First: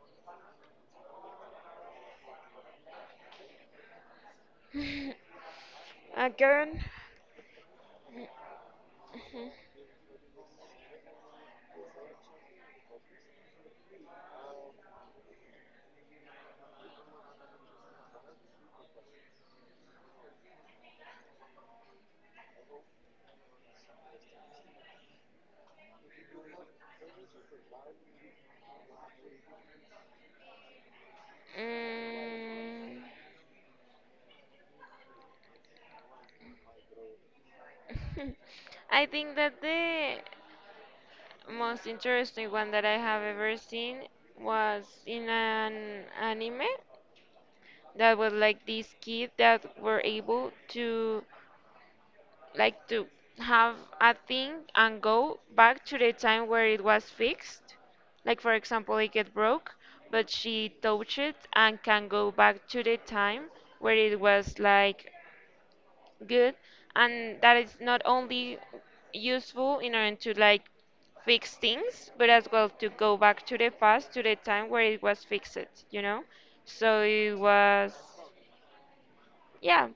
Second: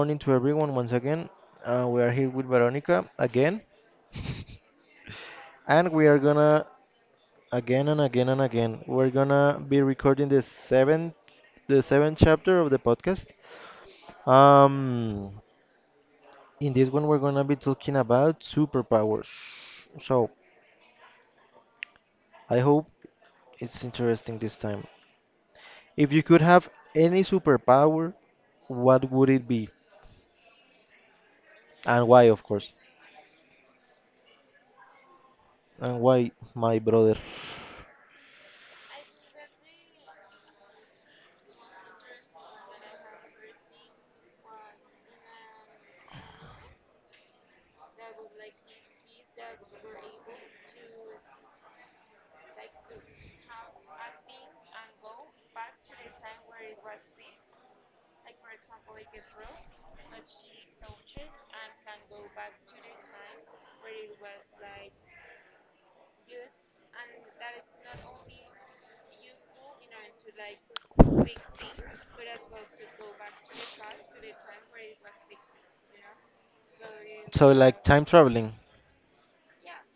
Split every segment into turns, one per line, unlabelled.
morning to everyone once again. We are here with Veronica again, and we are gonna
Again,
again and again and again. We're gonna be recording the seventh chapter of the podcast. Um, in this one, we're gonna be talking about superpowers. So I hope it's interesting this time. If you could have any superpower, what would it be, and why, of course,
mm,
and why, my brother?
I think that the most interesting one that I have ever seen was in an anime that was like these kids that were able to like to have a thing and go back to the time where it was fixed. Like for example, it get broke, but she touched it and can go back to the time where it was like good, and that is not only useful in order to like fix things, but as well to go back to the past to the time where it was fixed, you know. So it
So like
was
time traveling.
yeah,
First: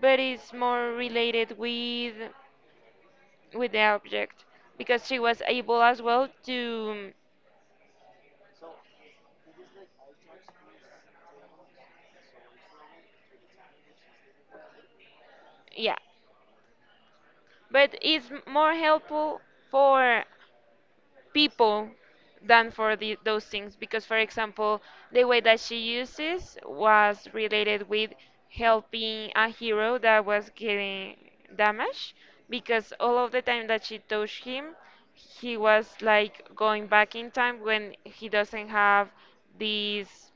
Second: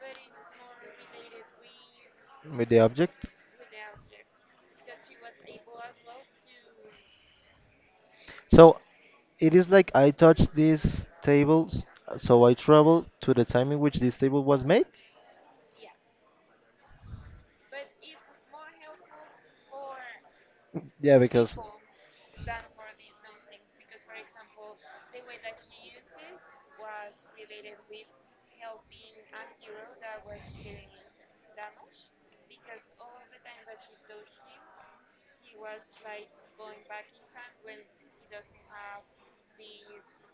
but it's more related with
With the object.
the object because she was able as well to
So it is like I touched these tables, so I travel to the time in which this table was made.
yeah, but it's more helpful for
Yeah, because
people than for those things. Because for example, the way that she uses was related with helping a hero that was getting damaged because all of the time that she touched him, he was like going back in time when he doesn't have these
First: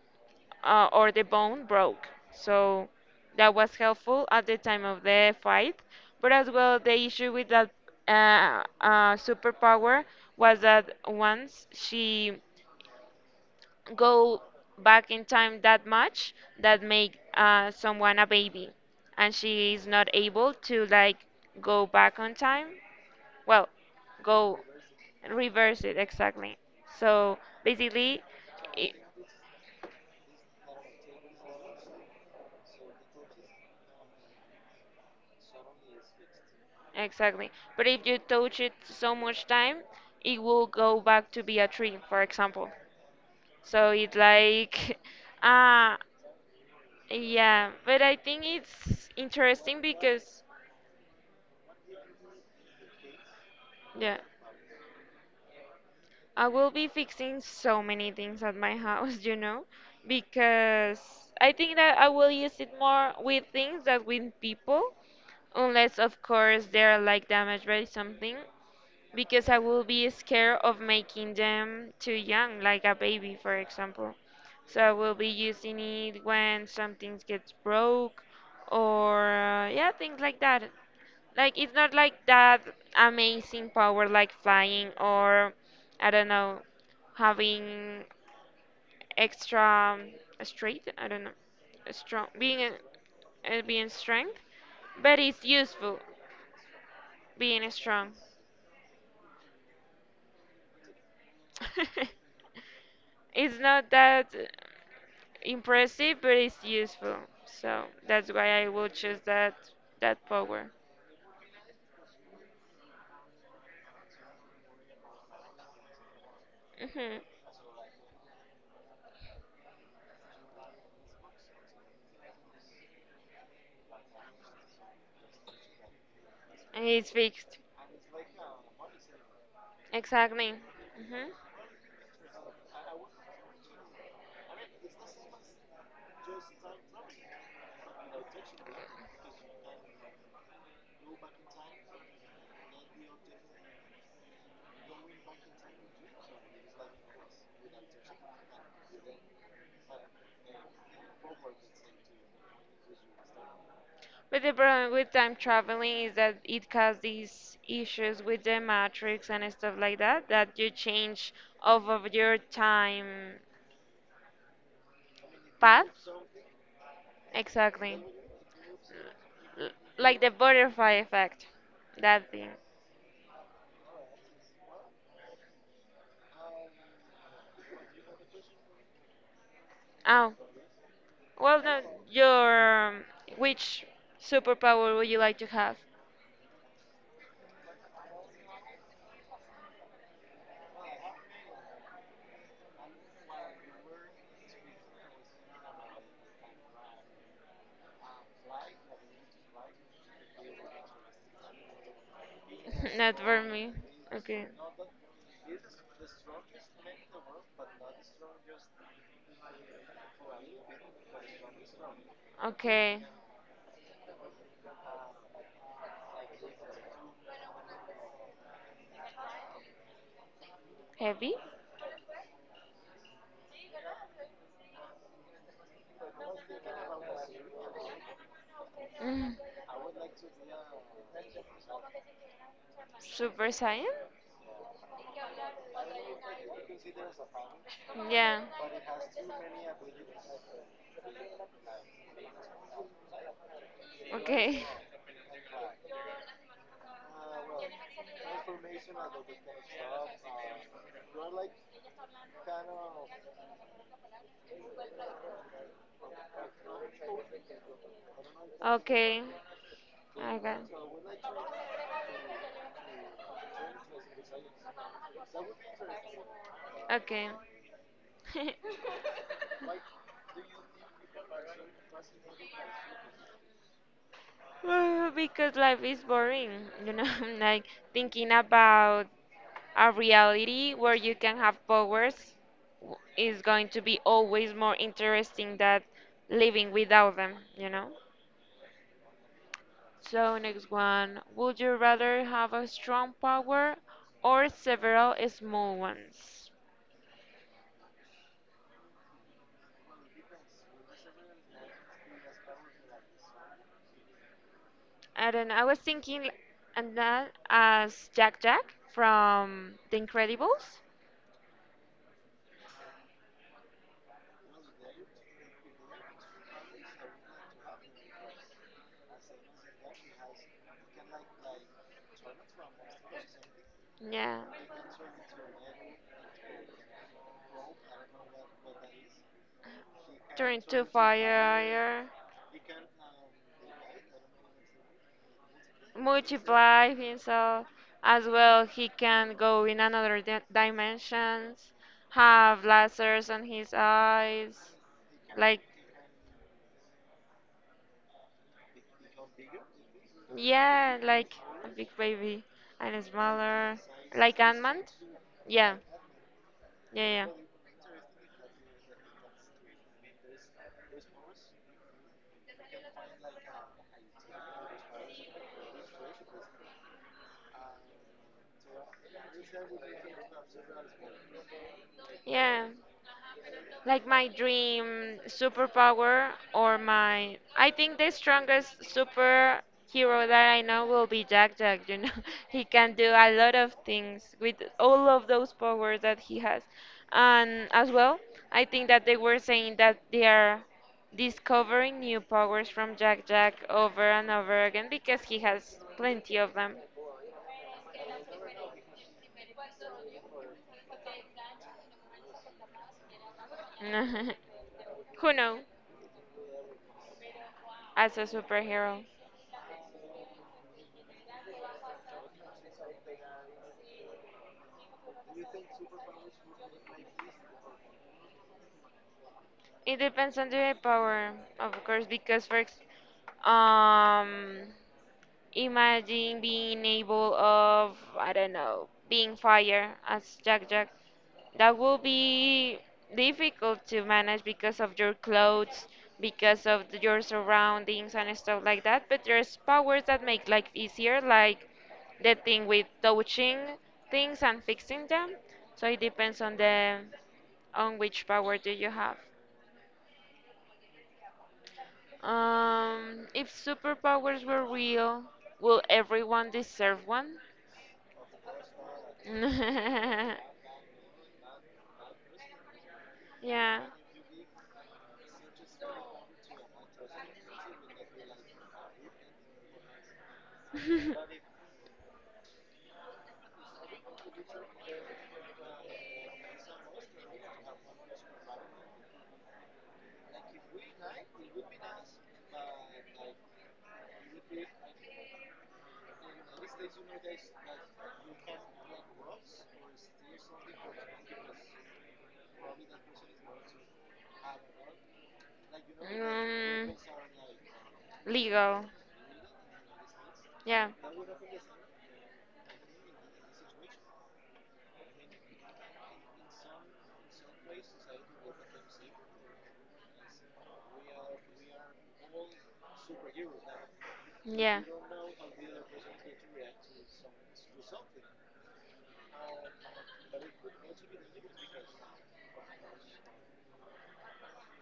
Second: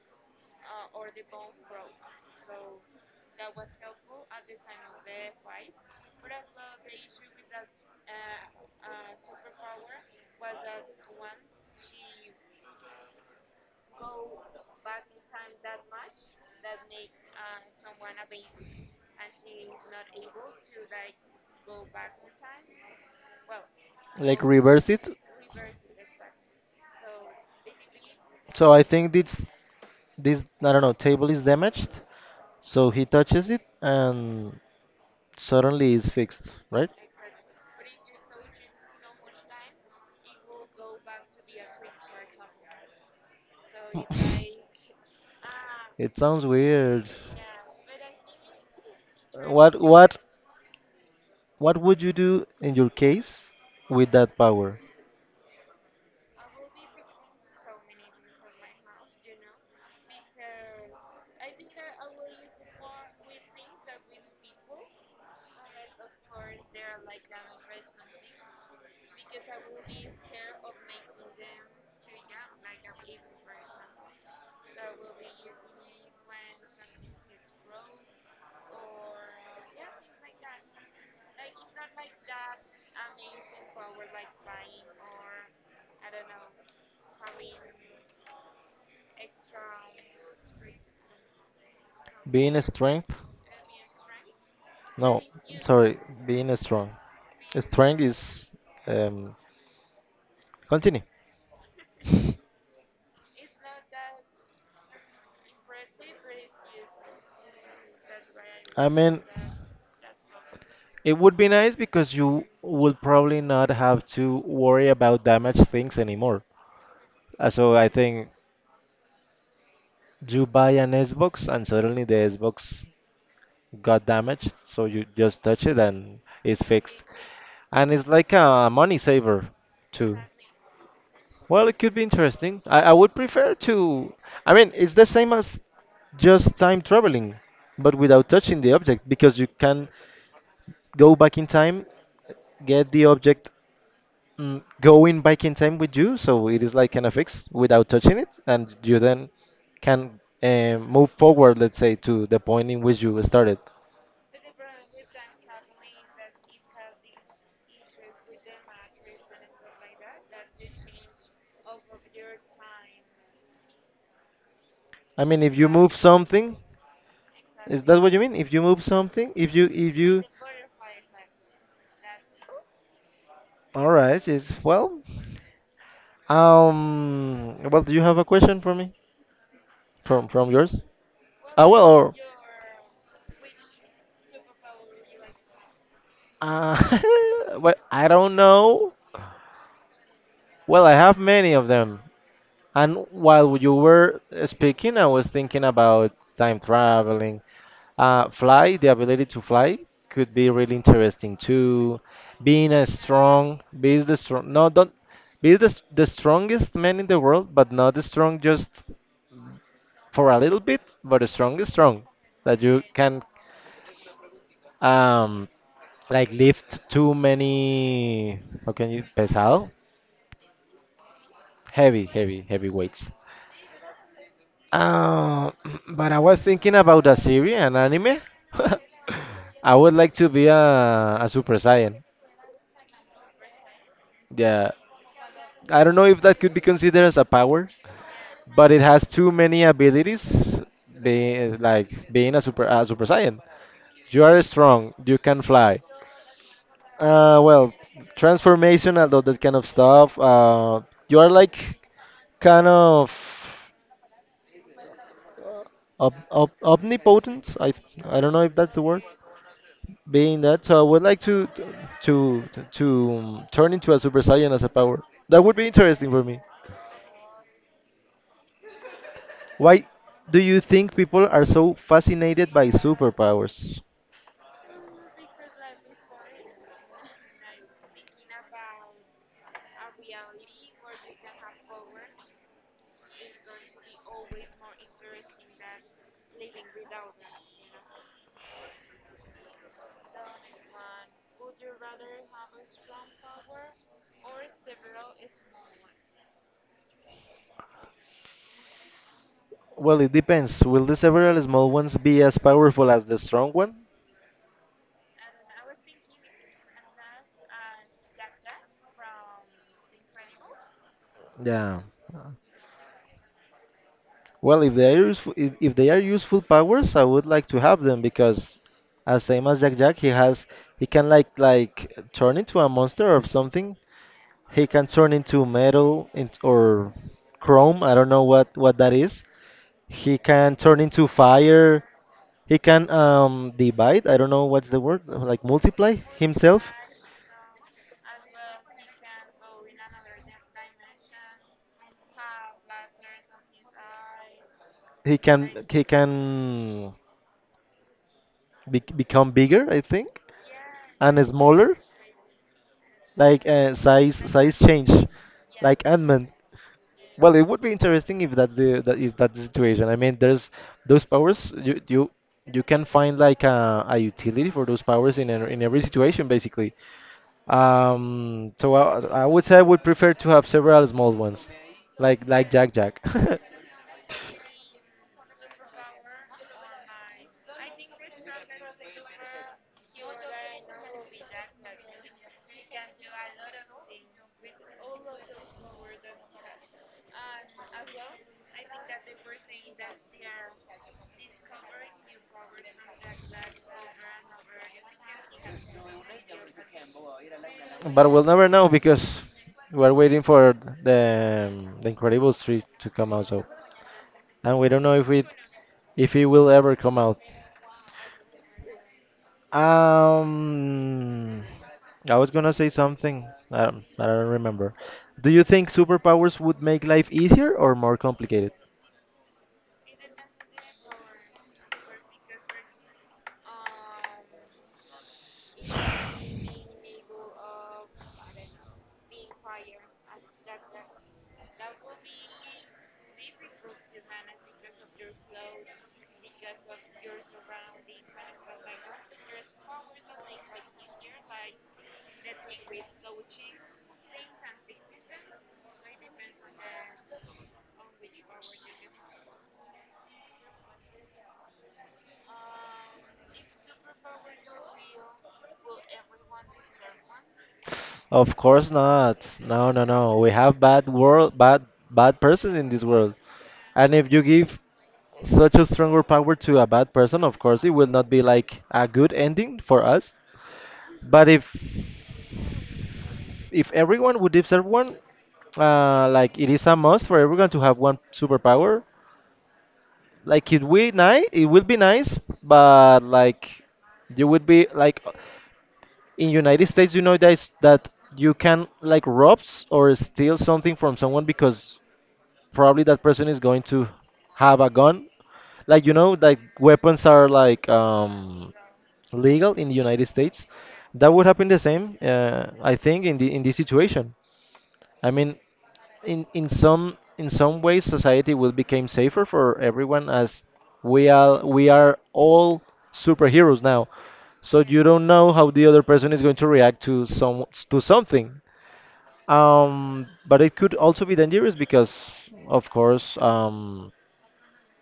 or the bone broke. So that was helpful at the time of the fight. But as well, the issue with that superpower was that once she go back in time that much, that make someone a baby, and she is not able to like go back on time. Well,
like
go
reverse it.
reverse it exactly. So basically,
So I
i-
think this, I don't know, table is damaged. So he touches it and suddenly it's fixed, right?
exactly. But if you touch it so much time, it will go back to be a tree, for example. So it's like, ah,
It sounds weird.
yeah. But I think it's interesting
What what
because,
what would you do in your case with
yeah,
that power?
I will be fixing so many things at my house, you know, because I think that I will use it more with things than with people, unless, of course, they're like damaged by something. Because I will be scared of making them too young, like a baby, for example. So I will be using it when something gets broke or yeah, things like that. Like it's not like that amazing power like flying or I don't know, having extra strength. I don't know, strong being
Being strength?
a, being strength, but
No,
it's useful
sorry, being strong.
being
Strength
strong.
is um continue.
It's not that impressive, but it's useful. So that's why I will
I
choose
mean,
that power.
it would be nice because you would probably not have to worry about damaged things anymore.
Hmm.
So I think you buy an Xbox and suddenly the Xbox got damaged, so you just touch it and it's
And
fixed.
it's fixed.
And it's like a money saver too.
Exactly. Hmm.
Well, it could be interesting. I would prefer to. I mean, it's the same as just time traveling, but without touching the object, because you can go back in time, get the object, going back in time with you, so it is like kind of fixed without touching it, and you then can move forward, let's say, to the point in which you started.
But the problem with time traveling is that it causes these issues with the matrix and stuff like that, that you change off of your time
I mean, if you
path.
move something, is
Exactly.
that what you mean? If you move something, if you
L-
if
like
you
the butterfly effect. That thing.
all right, is well. Well, do you have a question for me? From
Oh,
from yours?
well, no,
Well, or,
your. Which superpower would you like to have?
uh, well, I don't know. Well, I have many of them. And while you were speaking, I was thinking about time traveling. Fly, the ability to fly could be really interesting too. Being a
Not for
strong,
me.
be the
Okay.
strong, no, don't be the strongest man in the world, but not the strong just for a little bit, but the strongest strong that you
Okay.
can, um like, lift too many, how can you, pesado,
Heavy?
heavy heavy heavy weights, uh, but I was thinking about a series, an anime.
Mm.
I would like to be a Super Saiyan.
Super Saiyan?
Yeah, I don't know if that could be considered as a power,
Yeah.
but it has too many abilities. Being like being a Super Saiyan, you are
Okay.
strong, you can fly, well, transformation, and all that kind of stuff. You are like kind of omnipotent. I don't know if that's the word.
Okay. I
Being
got.
that, so I would like to turn into a Super Saiyan as a power. That would be interesting for me.
Okay.
Why do you think people are so fascinated by superpowers?
Well, because life is boring, you know, like thinking about a reality where you can have powers is going to be always more interesting than living without them, you know? So, next one. Would you rather have a strong power or several small ones?
Well, it depends. Will the several small ones be as powerful as the strong one?
I don't know. I was thinking and that as Jack Jack from The Incredibles.
Yeah. Well, if they are useful, if they are useful powers, I would like to have them because, as same as Jack Jack, he can like turn into a monster or something.
Yeah.
He can turn into metal, or chrome. I don't know what that is. He can
Turn
turn
to
into fire.
fire.
He can divide. I don't know what's the word, like multiply himself.
Multiply himself as well. He can go in another dimensions, have lasers on his eyes,
He can
like
he can become bigger, I think,
yeah,
and
like a
smaller.
big baby and
Like,
smaller,
size
like
size
Ant-Man.
change.
Yeah,
Like ant.
yeah,
Well, it would be interesting if that's the that if that's the situation. I mean, there's those powers, you you can find like a utility for those powers in every situation basically. So I would say I would prefer to have several small ones, like
yeah,
like
yeah.
Jack Jack.
Like my dream superpower or my I think the strongest superhero that I know will be Jack Jack, you know. He can do a lot of things with all of those powers that he has. And as well, I think that they were saying that they are discovering new powers from Jack Jack over and over again because he has plenty of them.
But we'll never know because we're waiting for the the Incredibles 3 to come out. So, and we don't know
Who knows?
if it will ever come out.
As a superhero.
Um, I was gonna say something. I don't remember. Do you think superpowers would make life easier or more complicated?
It depends on the power, of course, because um, imagine being able of I don't know being fire as Jack Jack, that will be difficult to manage because of your clothes, because of your surroundings and stuff like that. But there's powers that make life easier, like the thing with touching things and fixing them. So it depends on the on which power do you have. If superpowers were real, will everyone deserve one?
Of course not. No, no, no. We have bad world, bad, bad persons in this world.
Yeah.
And if you give such a stronger power to a bad person, of course it will not be like a good ending for us. But if everyone would, if everyone like, it is a must for everyone to have one superpower, like, it will be nice, but like, you would be like in United States, you know that it's, that you can like rob, or steal something from someone because probably that person is going to have a gun, like, like,
um,
weapons are like
legal.
legal in the United States.
Yeah,
That would happen the same, I think, in the, in this situation. I mean, in some ways, society will become safer for everyone as we are all superheroes now. So
yeah,
you don't know how the other person is going to react to some, to something. But it could also be dangerous because, of course,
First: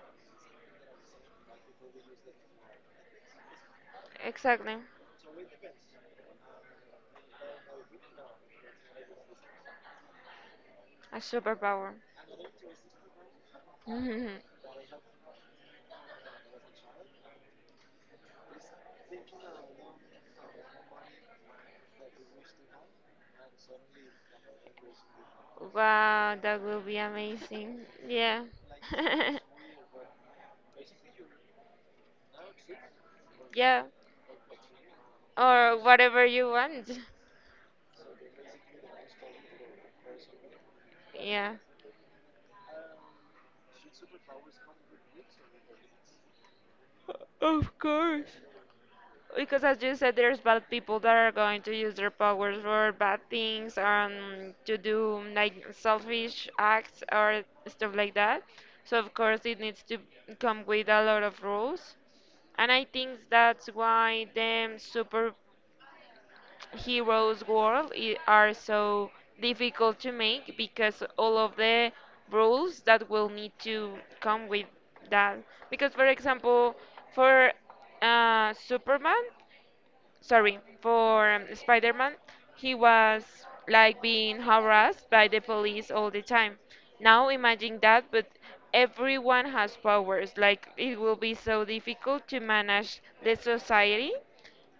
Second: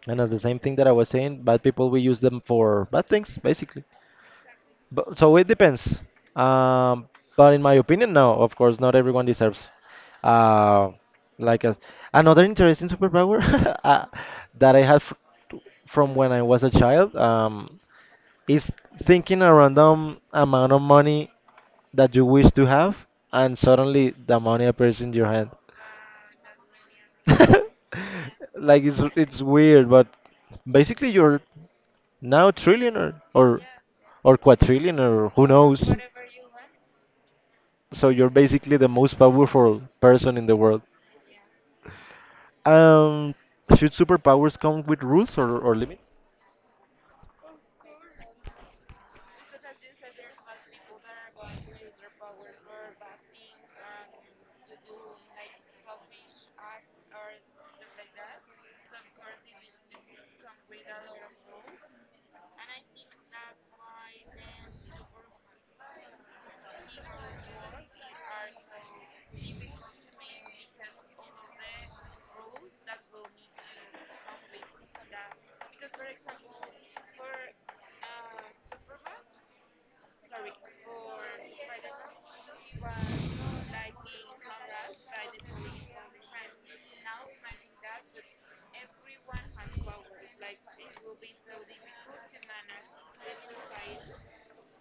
and that's the same thing that I was saying, bad people, we use them for bad things, basically.
exactly.
But, so it depends. Um, but in my opinion, no, of course, not everyone deserves. Uh,
A
like
superpower.
another interesting superpower,
Wow,
uh, that I had fr from when I was a child, is thinking a random amount of money that you wish to have, and suddenly the money appears in your hand.
that would be amazing. Yeah.
Like, it's weird, but basically you're now trillionaire,
Yeah,
or quadrillionaire, or who
or
knows?
whatever you want.
So you're basically the most powerful person in the world.
Yeah.
Um, should superpowers come with rules, or limits?
Of course. Because as you said, there's bad people that are going to use their powers for bad things, to do like selfish acts or stuff like that. So of course it needs to come with a lot of rules, and I think that's why the superheroes world are so difficult to make because all of the rules that will need to come with that. Because for example, for uh, Superman for Spider-Man, he was like being harassed by the police all the time. Now imagine that, but everyone has powers. Like it will be so difficult to manage the society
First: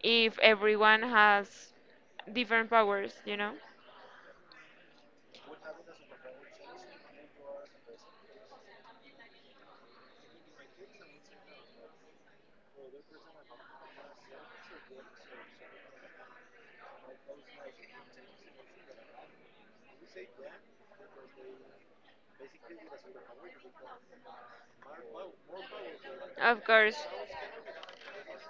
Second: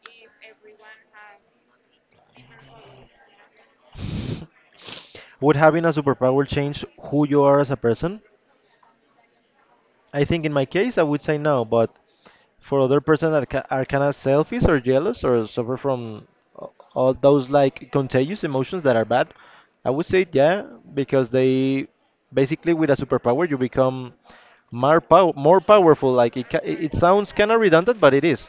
if everyone has different powers, you know?
Would having a superpower change who you are as a person? I think in my case, I would say no, but for other person that are kind of selfish or jealous or suffer from a- all those like contagious emotions that are bad, I would say yeah, because they basically with a superpower you become more, more powerful. Like it,
Of
ca- it
course.
sounds kind of redundant, but it is.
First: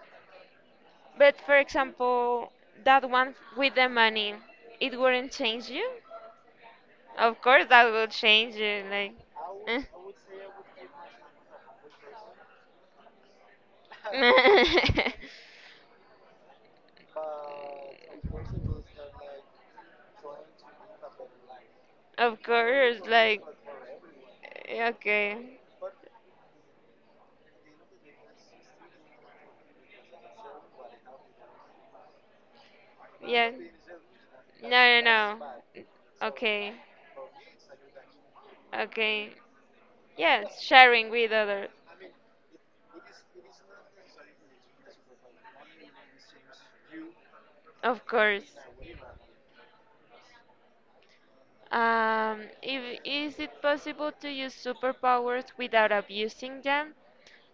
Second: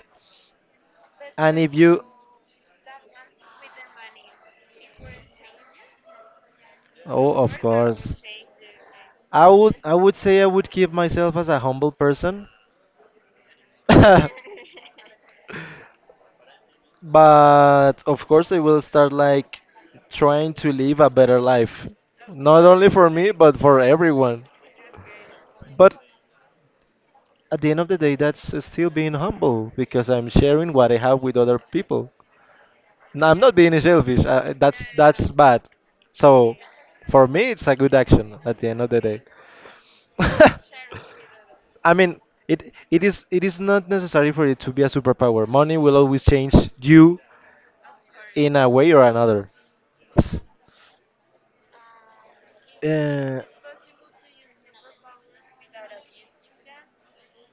But for
And if you,
example, that one with the money, it wouldn't change you?
oh,
Of
of
course, that will
course.
change it. Like,
I would
eh.
I would say I would keep myself as a humble person. But of course I will start like trying to live a better life,
Of
not only
course,
for me
like,
but for everyone.
eh, okay,
But at the end of the day that's still being humble because I'm sharing what I have with other people. Now I'm
yeah.
not being selfish. That's
No, no, no.
bad. So
Okay,
for me it's a good action at the end of the day.
okay. Yes, sharing with others.
I mean, it is not necessary for it to be a superpower. Money will always change you
Of course.
in a way or another.
If, is
Uh,
it possible to use superpowers without abusing them?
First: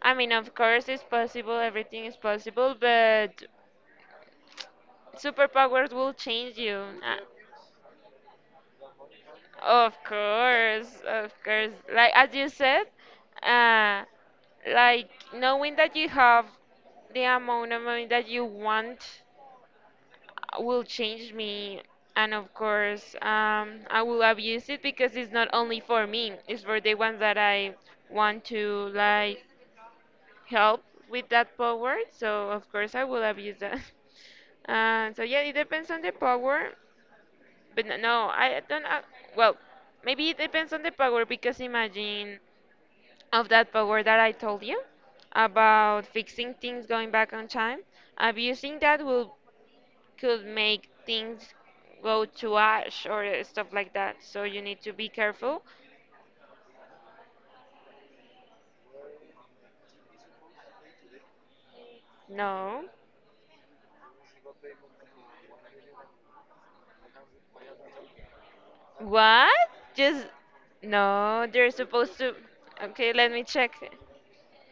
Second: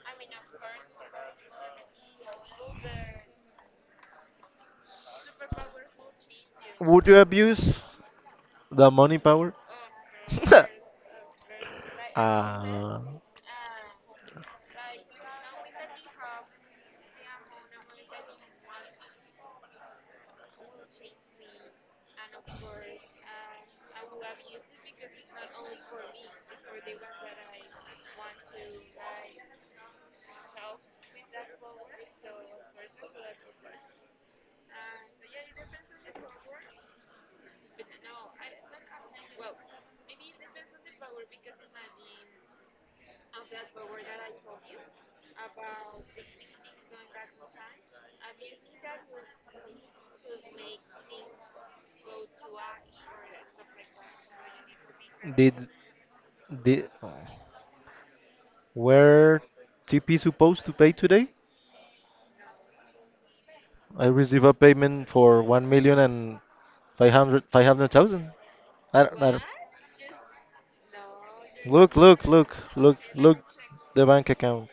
I mean, of course, it's possible, everything is possible, but superpowers will change you.
Would you abuse the money power?
Of course, of course. Like as you said,
uh,
uh, like knowing that you have the amount of money that you want will change me. And of course, I will abuse it because it's not only for me; it's for the ones that I want to like help with that power. So of course, I will abuse that. So yeah, it depends on the power. But no, I don't. Well, maybe it depends on the power because imagine of that power that I told you about fixing things going back on time. Abusing that will could make things go to ash or stuff like that. So you need to be
did
careful.
did were TP supposed to pay today?
No.
I received a payment for one million and five hundred thousand. I don't, I don't.
What? Just no. They're
Look,
supposed
look,
to.
look, look,
Okay, let
look,
me check.
the bank account.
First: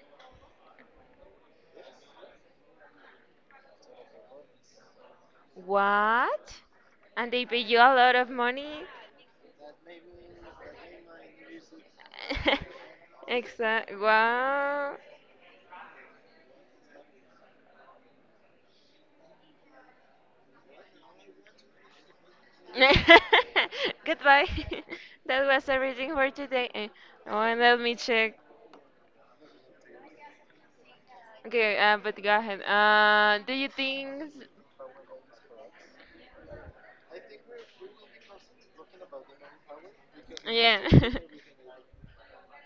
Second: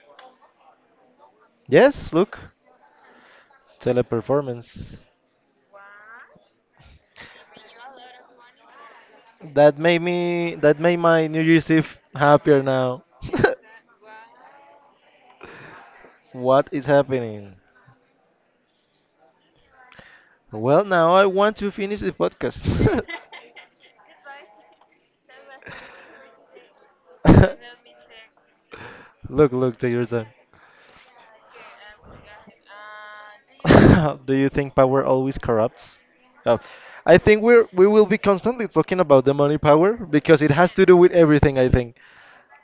Yes, look, Teleperformance.
What? And they pay you a lot of money.
That made me. That made my New Year's Eve happier now.
Exact. Wow.
What is happening? Well, now I want to finish the podcast.
Goodbye. That was everything for today. Eh, oh, and let me check.
Look, look, take your time.
Okay, but go ahead. Do you think?
Do you think power always corrupts? Oh, I think we will be constantly talking about the money power because it has
Yeah,
to do with everything. I think,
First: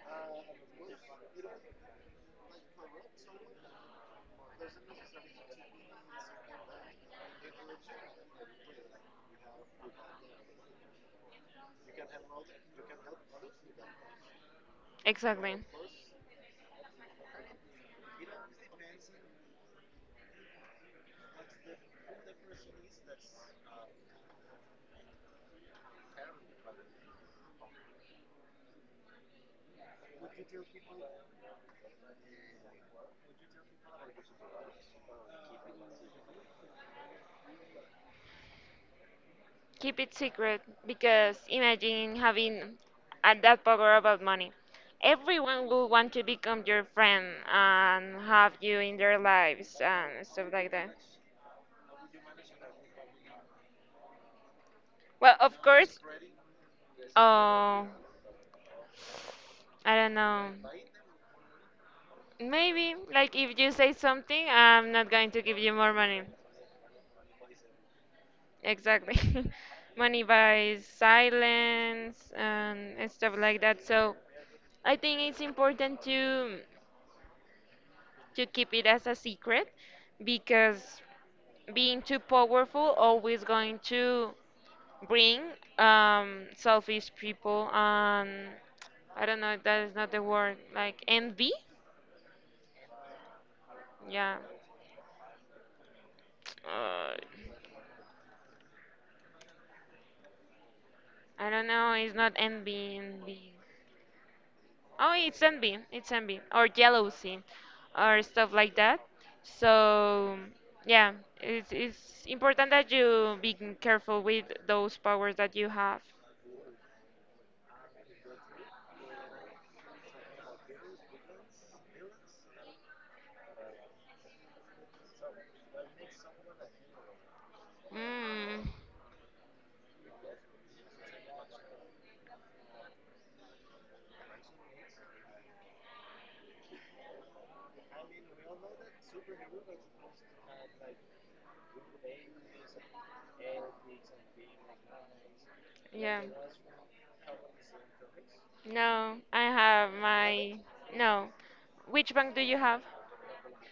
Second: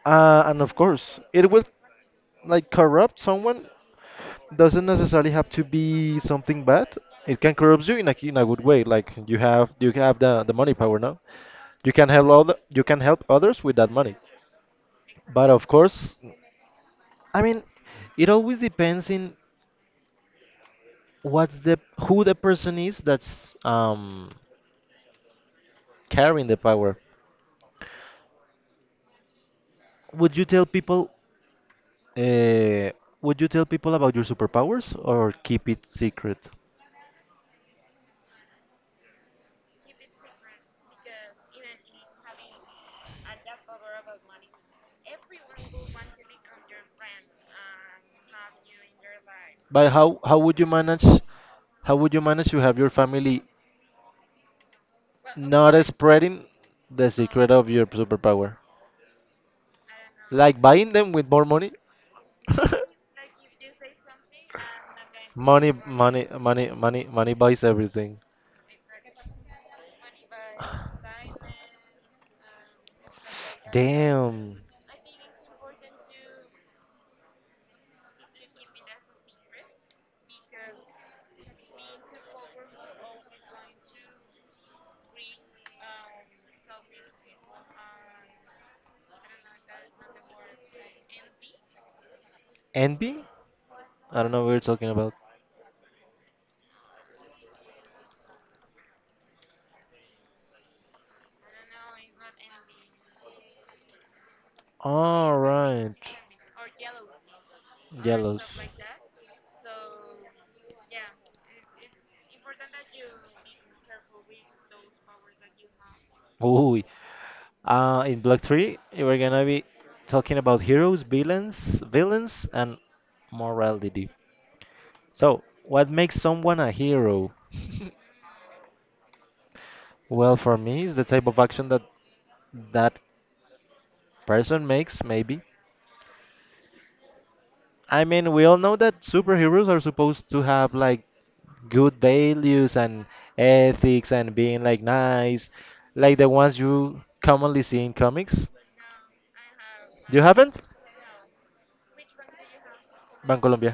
and of course, it will like corrupt someone. Doesn't necessarily have to be something bad. It can corrupt you in a good way. Like you have the money power now. You can help other, you can help others with that money. But
exactly.
of course, I mean, it always depends in what's the who the person is that's carrying the power. Would you tell people? Uh, would you tell people about your superpowers or keep it secret?
Keep it secret because imagine having at that power about money. Everyone will want to become your friend and have you in their lives
But
and
how
stuff
would you
like that.
manage? How would you manage to have your family
Well, of
not
course.
spreading the secret of your
Oh,
superpower?
I don't know.
Like buying them with more money?
Maybe, like if you say something, I'm not going to give
Money,
you more money.
money, money, money, money buys everything.
Exactly. Money buys silence and stuff like that. So
Damn.
I think it's important to keep it as a secret because being too powerful always going to bring selfish people and I don't know if that is not the word, like envy.
Envy? I don't
Yeah.
know what you're talking about.
Uh, I don't know, it's not envy. Oh,
All
it's
right.
envy, or jealousy, or
Yellows.
stuff like that. So, yeah, it's important that you be careful with those powers that you have.
Ooh. In Block 3, we're gonna be talking about heroes, villains, and morality. So, what makes someone a hero?
Mm,
Well, for me, it's the type of action that that person makes maybe. I mean, we all know that superheroes are supposed to have like good values and ethics and being like nice, like
yeah.
the ones you commonly see in comics.
No, I have
You
my.
haven't.
No. Which bank do you have?
Bank Colombia.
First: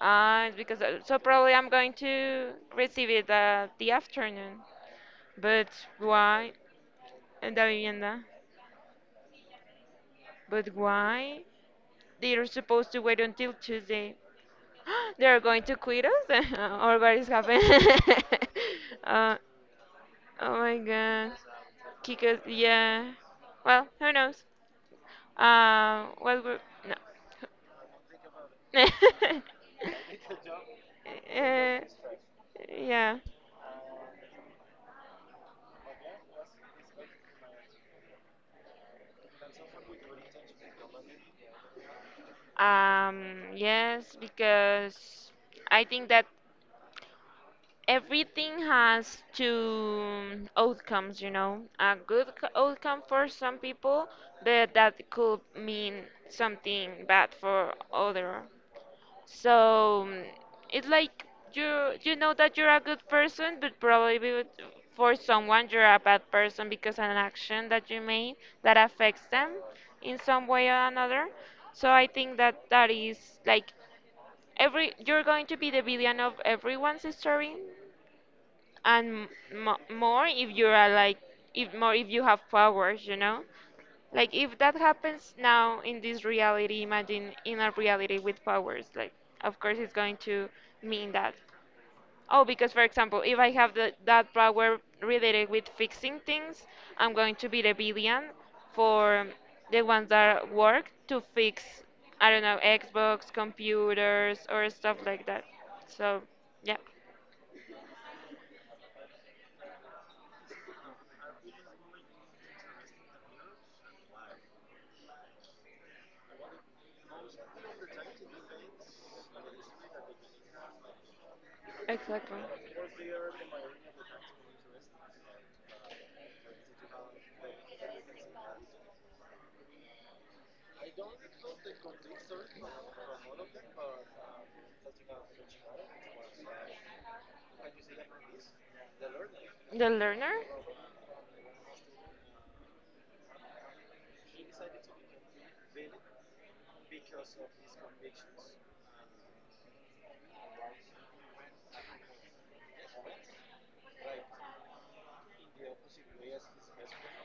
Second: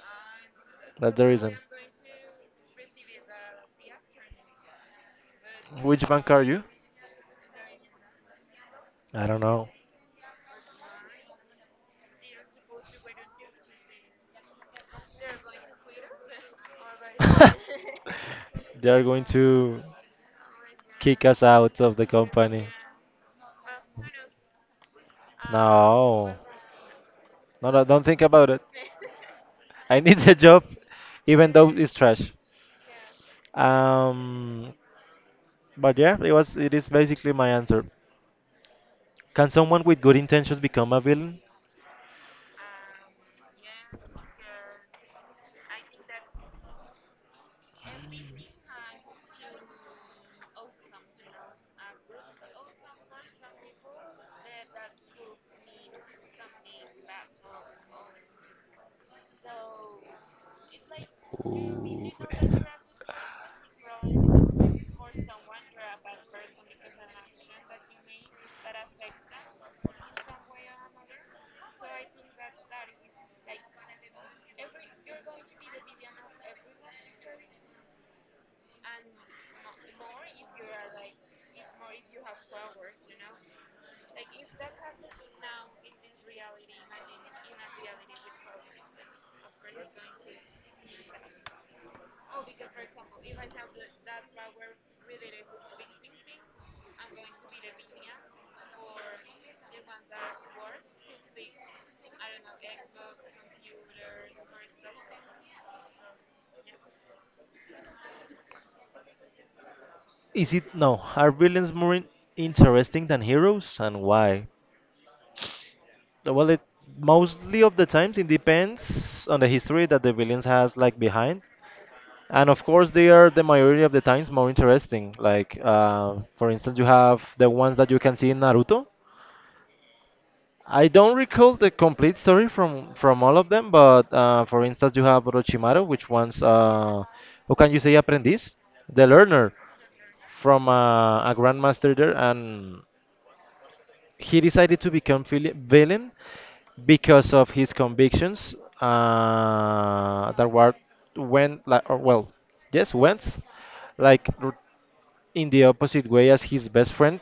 Ah, it's because
That's
so
the
probably
reason.
I'm going to receive it the afternoon. But
Which bank are
why?
you?
Eh, Da vivienda.
I don't know.
But why? They're supposed to wait until Tuesday. They're going to quit us? Or what is happening?
They are going
uh,
to
oh my
kick
god.
us out of the
Kiko's,
company.
yeah. Well, who knows?
No,
What were.
no, no, don't think about it.
No.
I need the job, even though
Uh,
it's trash.
yeah.
Um, but yeah, it was. It is basically my answer. Can someone with good intentions become a villain?
Yes, because I think that everything has two outcomes, you know. A outcome for some people, but that could mean something bad for other. So mm, it's like you know that you're a good person, but probably for someone you're a bad person because an action that you made that affects them in some way or another. So I think that that is like every you're going to be the villain of everyone's story, and more if you are like if you have powers, you know, like if that happens now in this reality, imagine in a reality with powers. Like of course it's going to mean that oh, because for example if I have that power related with fixing things, I'm going to be the billion for the ones that work to fix I don't know Xbox computers or stuff like that. So yeah,
Is it no? Are villains interesting than heroes, and why? Well, it mostly of the times it depends on the history that the villains has like behind.
exactly
And of course, they are the majority of the times more interesting. Like, for instance, you have the ones that you can see in Naruto. I don't recall the complete story from all of them, but for instance, you have Orochimaru, which one's who can you say apprentice, the learner
the learner.
from a grandmaster there, and he decided to become villain because of his convictions that were went like or well, yes, went like r- in the opposite way as his best friend,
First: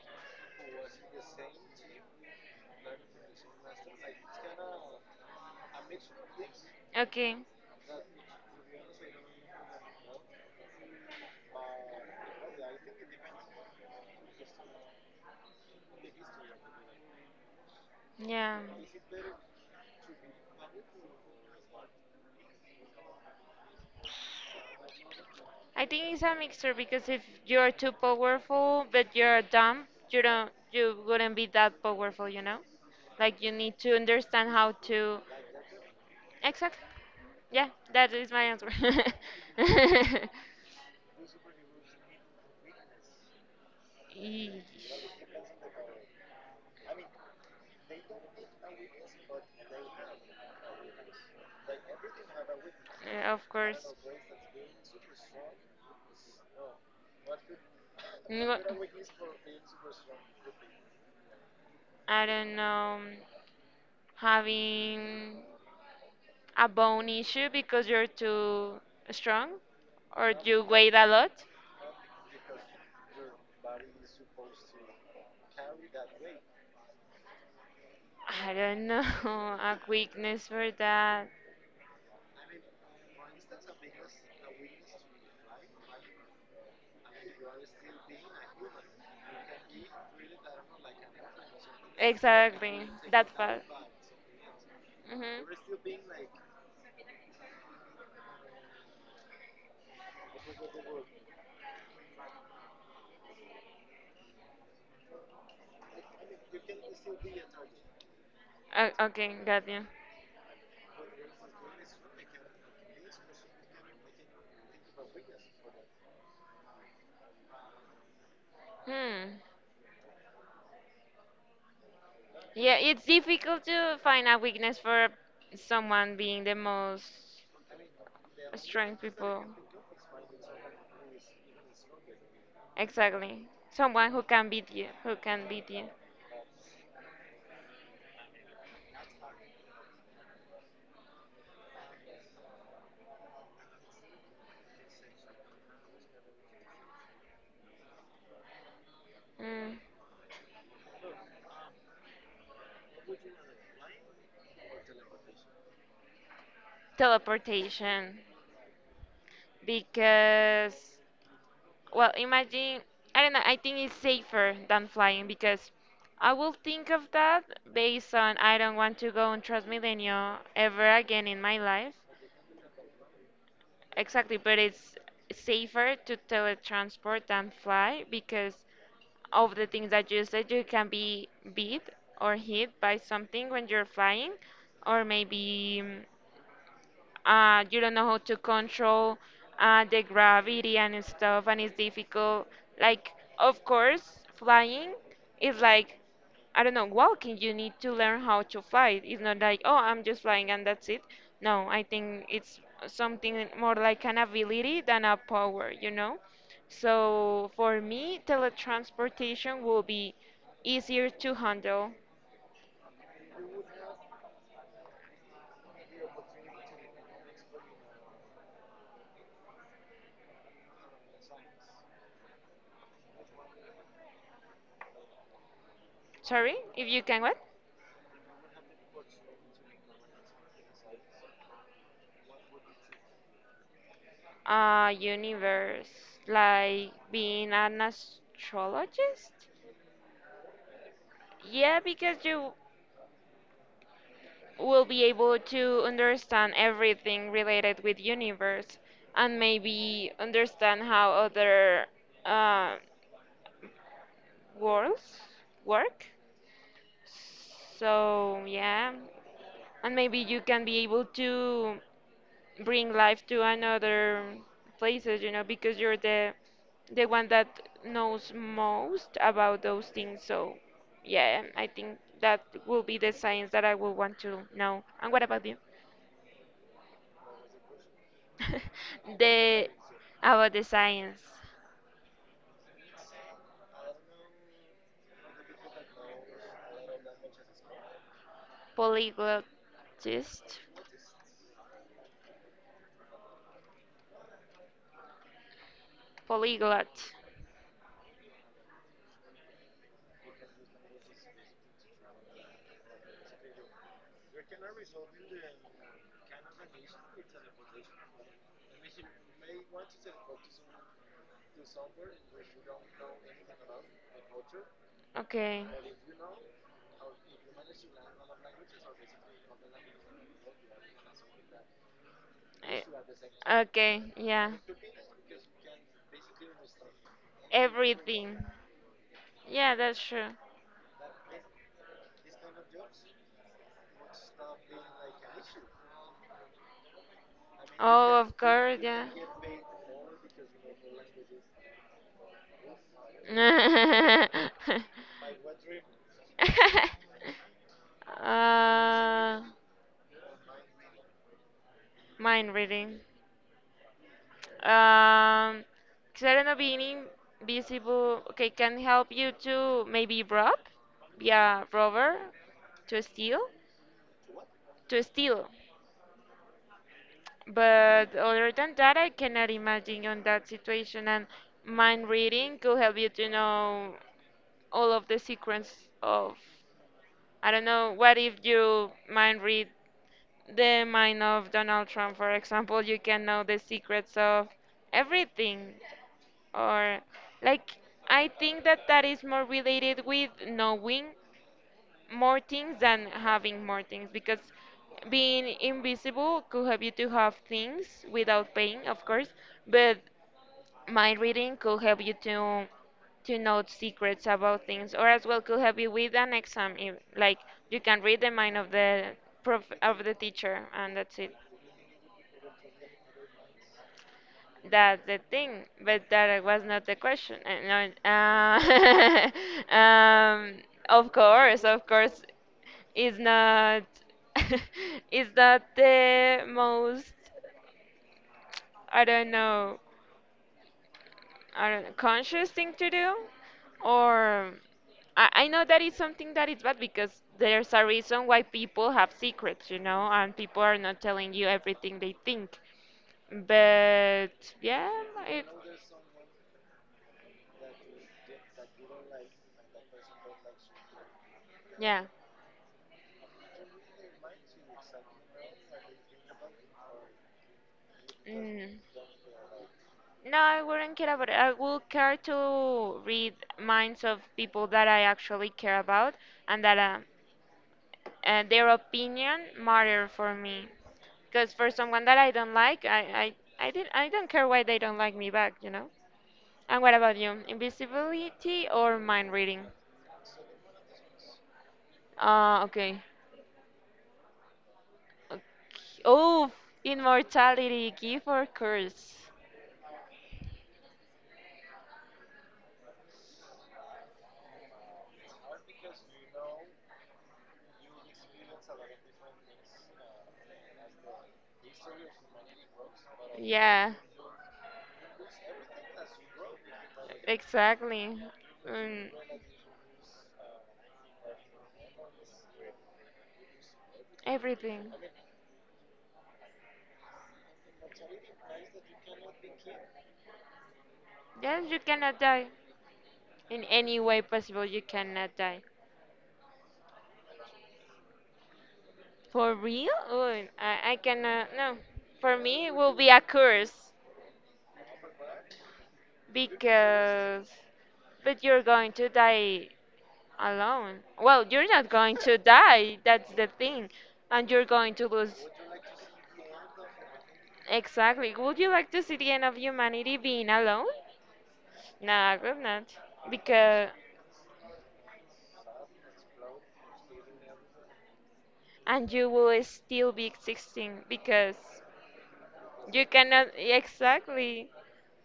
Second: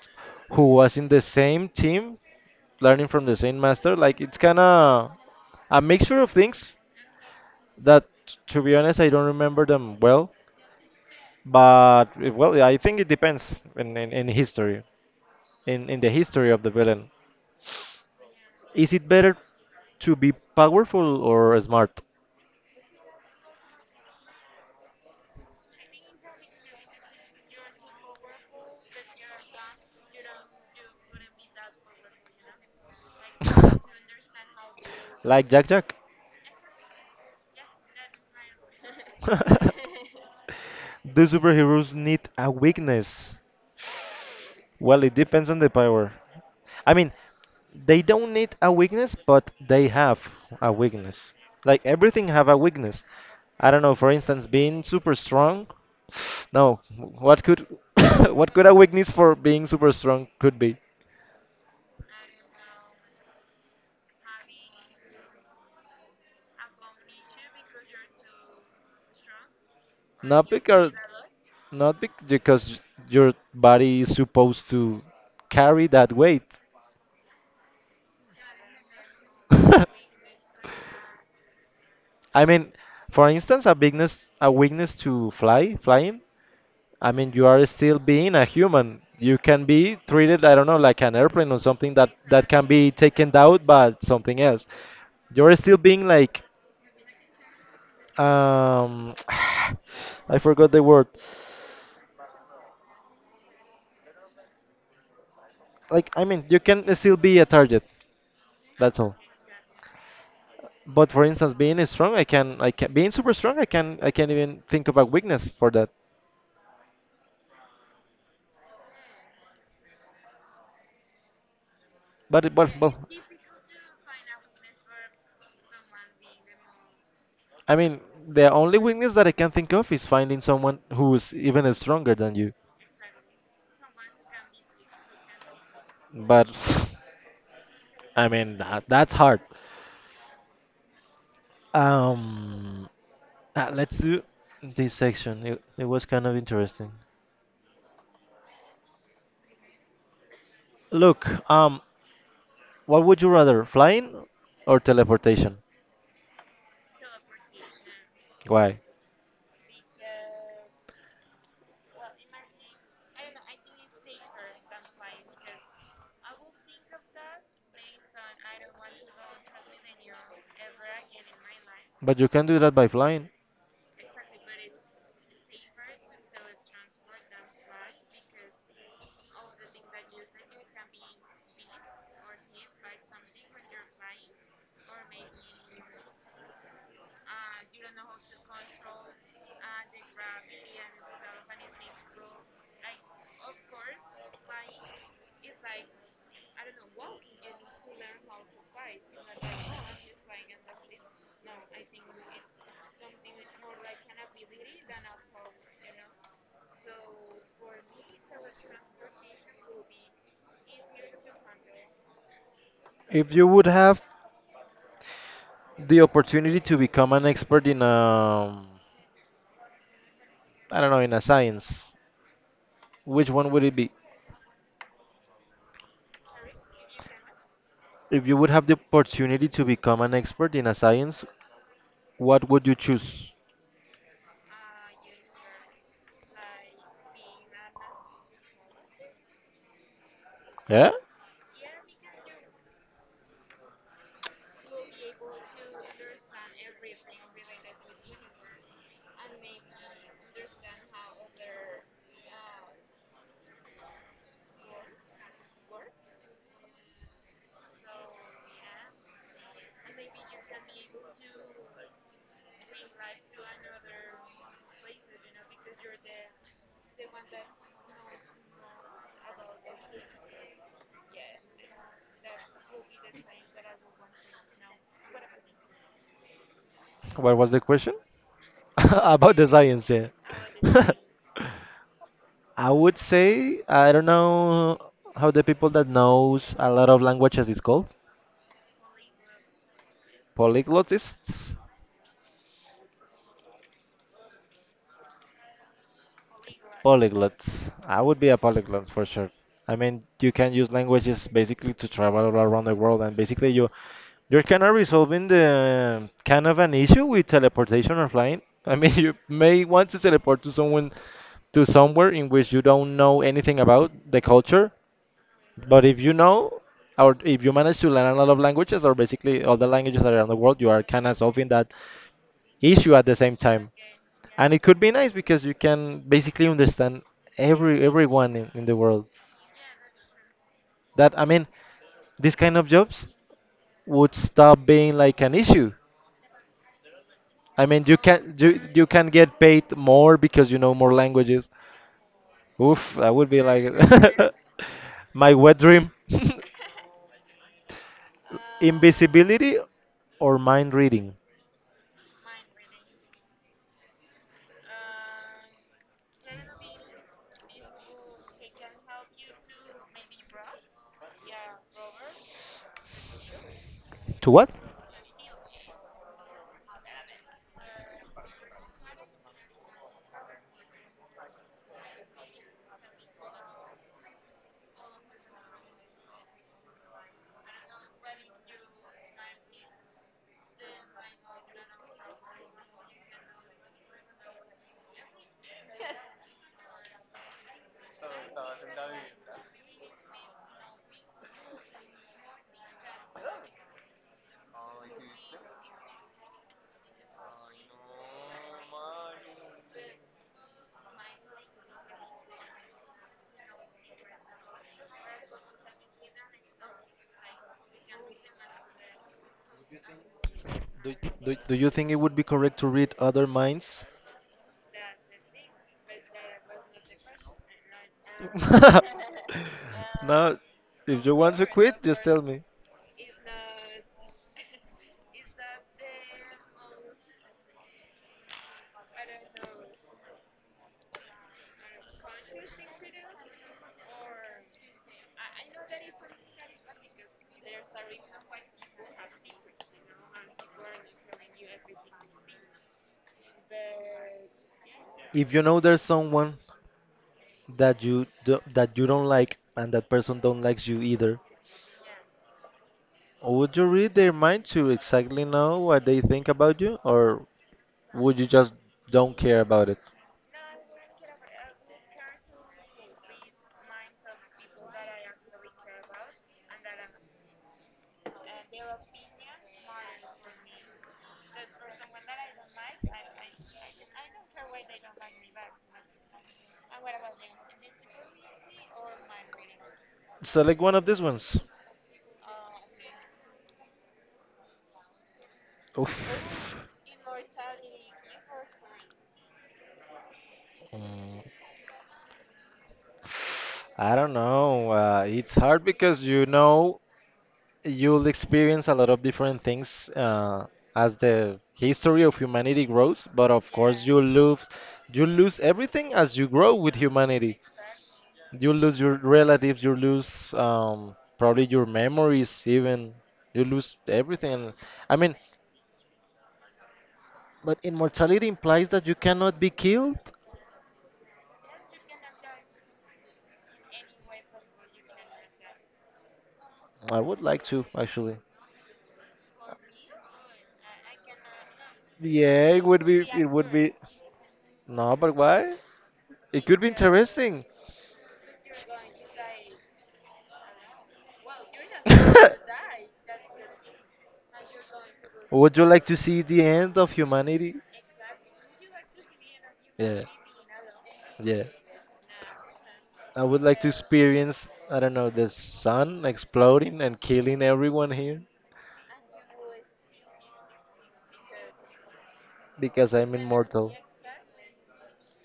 who was in the same team, learning from the same master. Like it's kind of a mixture of things
Okay.
that, to be honest, I don't remember them well. But well, I think it depends in history, in the history of the villain.
Yeah.
Is it better to be powerful or smart?
I think it's a mixture because if you're too powerful but you're dumb, you don't you wouldn't be that powerful, you know? Like you need to understand how to
Like Jack Jack.
exactly. Yeah, that is my answer.
Do superheroes need a weakness?
Yeesh.
Well, it depends on the power. I mean, they don't need a weakness, but they have a weakness. Like everything have a weakness.
Of
I don't
course.
know. For instance, being super strong. No, what could what
Ngo-
could a weakness for being super strong could be?
I don't know. Having a bone issue because you're too strong or
Not
you weigh
because
a lot?
not bec- because your body is supposed to carry that weight.
I don't know. A weakness for that.
I mean, for instance, a weakness to flying. I mean, you are still being a human. You can be treated, I don't know, like an airplane or something that can
Exactly.
be taken
That part.
out by something else.
Hmm.
You're still being like, um, I forgot the word. Like, I mean, you can still be a target. That's all.
Okay, got you.
But for instance, being strong, being super strong, I can't even think of a weakness for that.
Hmm. Yeah,
Well,
it's difficult to find a weakness for someone being the most
I mean, the only
strong
weakness that I
people.
can think of is finding someone who's even stronger than you.
Exactly. Someone who can beat you. Who can beat you.
But I mean, that's hard. Um, let's do this section. It was kind of interesting.
Mm.
Look, what would you rather, flying or teleportation?
Teleportation.
Why?
Because well, imagine, I don't know, I think it's safer than flying because I will think of that based on I don't want to go on Transmilenio ever again in my life.
But you can do that by flying.
Exactly, but it's safer to teletransport than fly because of the things that you said, you can be beat or hit by something when you're flying, or you don't know how to control the gravity and stuff, and it's difficult. Like, of course, flying is like, I don't know, walking. You need to learn how to fly. It's not like, oh, I'm just flying and that's it. No, I think it's something more like an ability than a power, you know? So for me, teletransportation will be easier to handle.
If you would have the opportunity to become an expert in I don't know, in a science, which one would it be?
Sorry, if you can what?
If you would have the opportunity to become an expert in a science, what would you choose?
Universe, like being an astrologist?
Yeah?
Yeah, because you will be able to understand everything related with universe and maybe understand how other uh, worlds work. So, yeah, and maybe you can be able to bring life to another places, you know, because you're the one that knows most about those things. So, yeah, I think that will be the science that I will want to know. And what about you?
What was the question? About the
the
science, yeah.
about the science,
I would say I don't know how the people that knows a lot of languages is called.
polyglotist,
Polyglotists.
polyglot.
Polyglots. I would be a polyglot for sure. I mean, you can use languages basically to travel all around the world, and basically you're kind of resolving the kind of an issue with teleportation or flying. I mean, you may want to teleport to someone to somewhere in which you don't know anything about the culture,
Okay.
but if you know or if you manage to learn a lot of languages or basically all the languages that are around the world, you are kind of solving that
Eh,
issue at the same time.
okay,
And
yeah.
it could be nice because you can basically understand everyone
Everything.
in the world.
Yeah, that's true.
That I mean, these kind of jobs would stop being like an issue. I mean,
Oh, of course,
you can
yeah.
get paid more because you know more languages. Oof, that would be like my wet dream.
uh,
Invisibility or mind reading?
mind reading. Um, Xerano being invisible, okay, can help you to maybe rob, yeah, robber, to steal,
To what?
to steal. But other than that, I cannot imagine on that situation. And mind reading could help you to know all of the secrets of I don't know. What if you mind read the mind of Donald Trump, for example? You can know the secrets of everything, or like I think that that is more related with knowing more things than having more things, because being invisible could help you to have things without paying, of course, but my reading could help you to know secrets about things or as well could help you with an exam if, like you can read the mind of the teacher and
Do,
that's it
do you think it would be correct to read other minds?
that's the thing but that was not the question Uh, no, uh,
No, if
of
you want to
course,
quit,
of
just tell
course
me.
it's not, it's not the most, I don't know, I don't know, conscious thing to do or I know that it's something that is bad because there's a reason why people have secrets, you know, and people are not telling you everything they think. But yeah,
If you
it
know there's someone that that you don't like and that person don't likes you either,
yeah.
would you read their mind to exactly know what they think about you, or would you just
Mm.
don't care about it?
No, I wouldn't care about it. I will care to read minds of people that I actually care about and that their opinion matter for me. Because for someone that I don't like, I don't care why they don't like me back, you know? And what about you? Invisibility or mind reading?
Select one of these ones.
Ah, okay. Okay.
Oof.
Oh, immortality, gift or curse?
Mm. I don't know. It's hard because you know you'll experience a lot of different things as the history of humanity grows, but of course
Yeah,
you lose everything as you grow with humanity.
exactly.
You lose your
Um,
relatives, you lose probably your memories even. You lose everything.
everything.
I mean, but immortality implies that you cannot be killed.
Yes, you cannot die. In any way possible, you cannot die.
I would like to actually.
For real? Ooh, I cannot. No. For
Yeah,
me, it will be a
it would be
curse
no, but why? It could be interesting.
because. But you're going to die alone. Well, you're not going to die. That's the thing. And you're going to lose.
Would you like to see the end of humanity?
Exactly. Would you like to see the end of
Yeah,
humanity being alone?
yeah.
No, I would not.
I would like to
Because.
experience, I don't know, the sun exploding and killing everyone here
And you will still be existing because
because
you
I'm
cannot.
immortal.
Exactly.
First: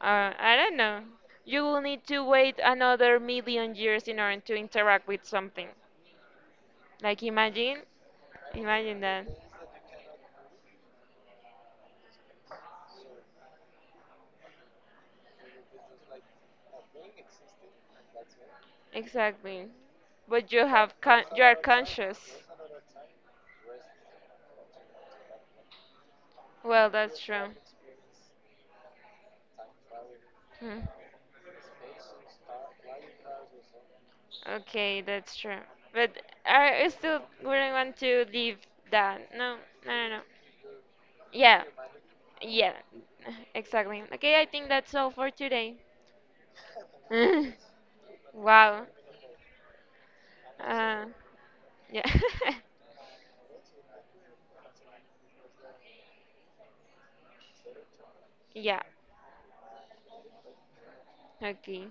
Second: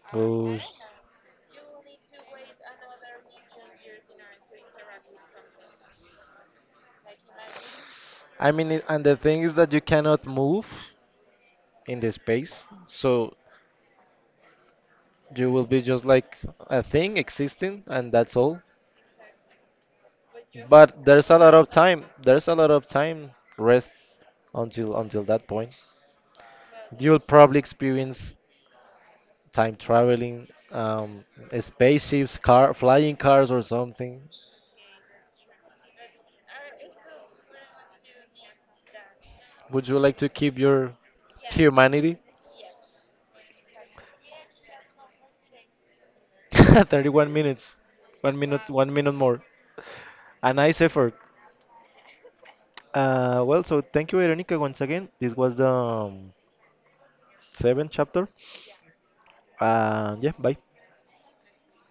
I don't
Who's
know. You will need to wait another 1,000,000 years in order to interact with something. Like imagine,
I mean, it-
imagine
and the
that.
thing is that you cannot move in the space, so you will be just like a thing existing, and that's all.
Exactly. But
But there's a
you
lot
are
of time.
conscious.
There's a lot of time rests until that point.
Well, that's
You'll
true.
probably experience time traveling,
Hmm.
um, spaceships, car, flying cars, or something.
Okay, that's true. But I still wouldn't want to leave that. No,
Would
no,
you
no.
like
no.
to keep your
Yeah,
humanity?
yeah, exactly. Okay, I think that's all for today.
31 minutes,
Wow.
one minute more. A nice
Uh,
effort.
yeah.
Well, so thank you, Veronica, once again. This was the seventh chapter.
Yeah.
Yeah, bye.
Okay.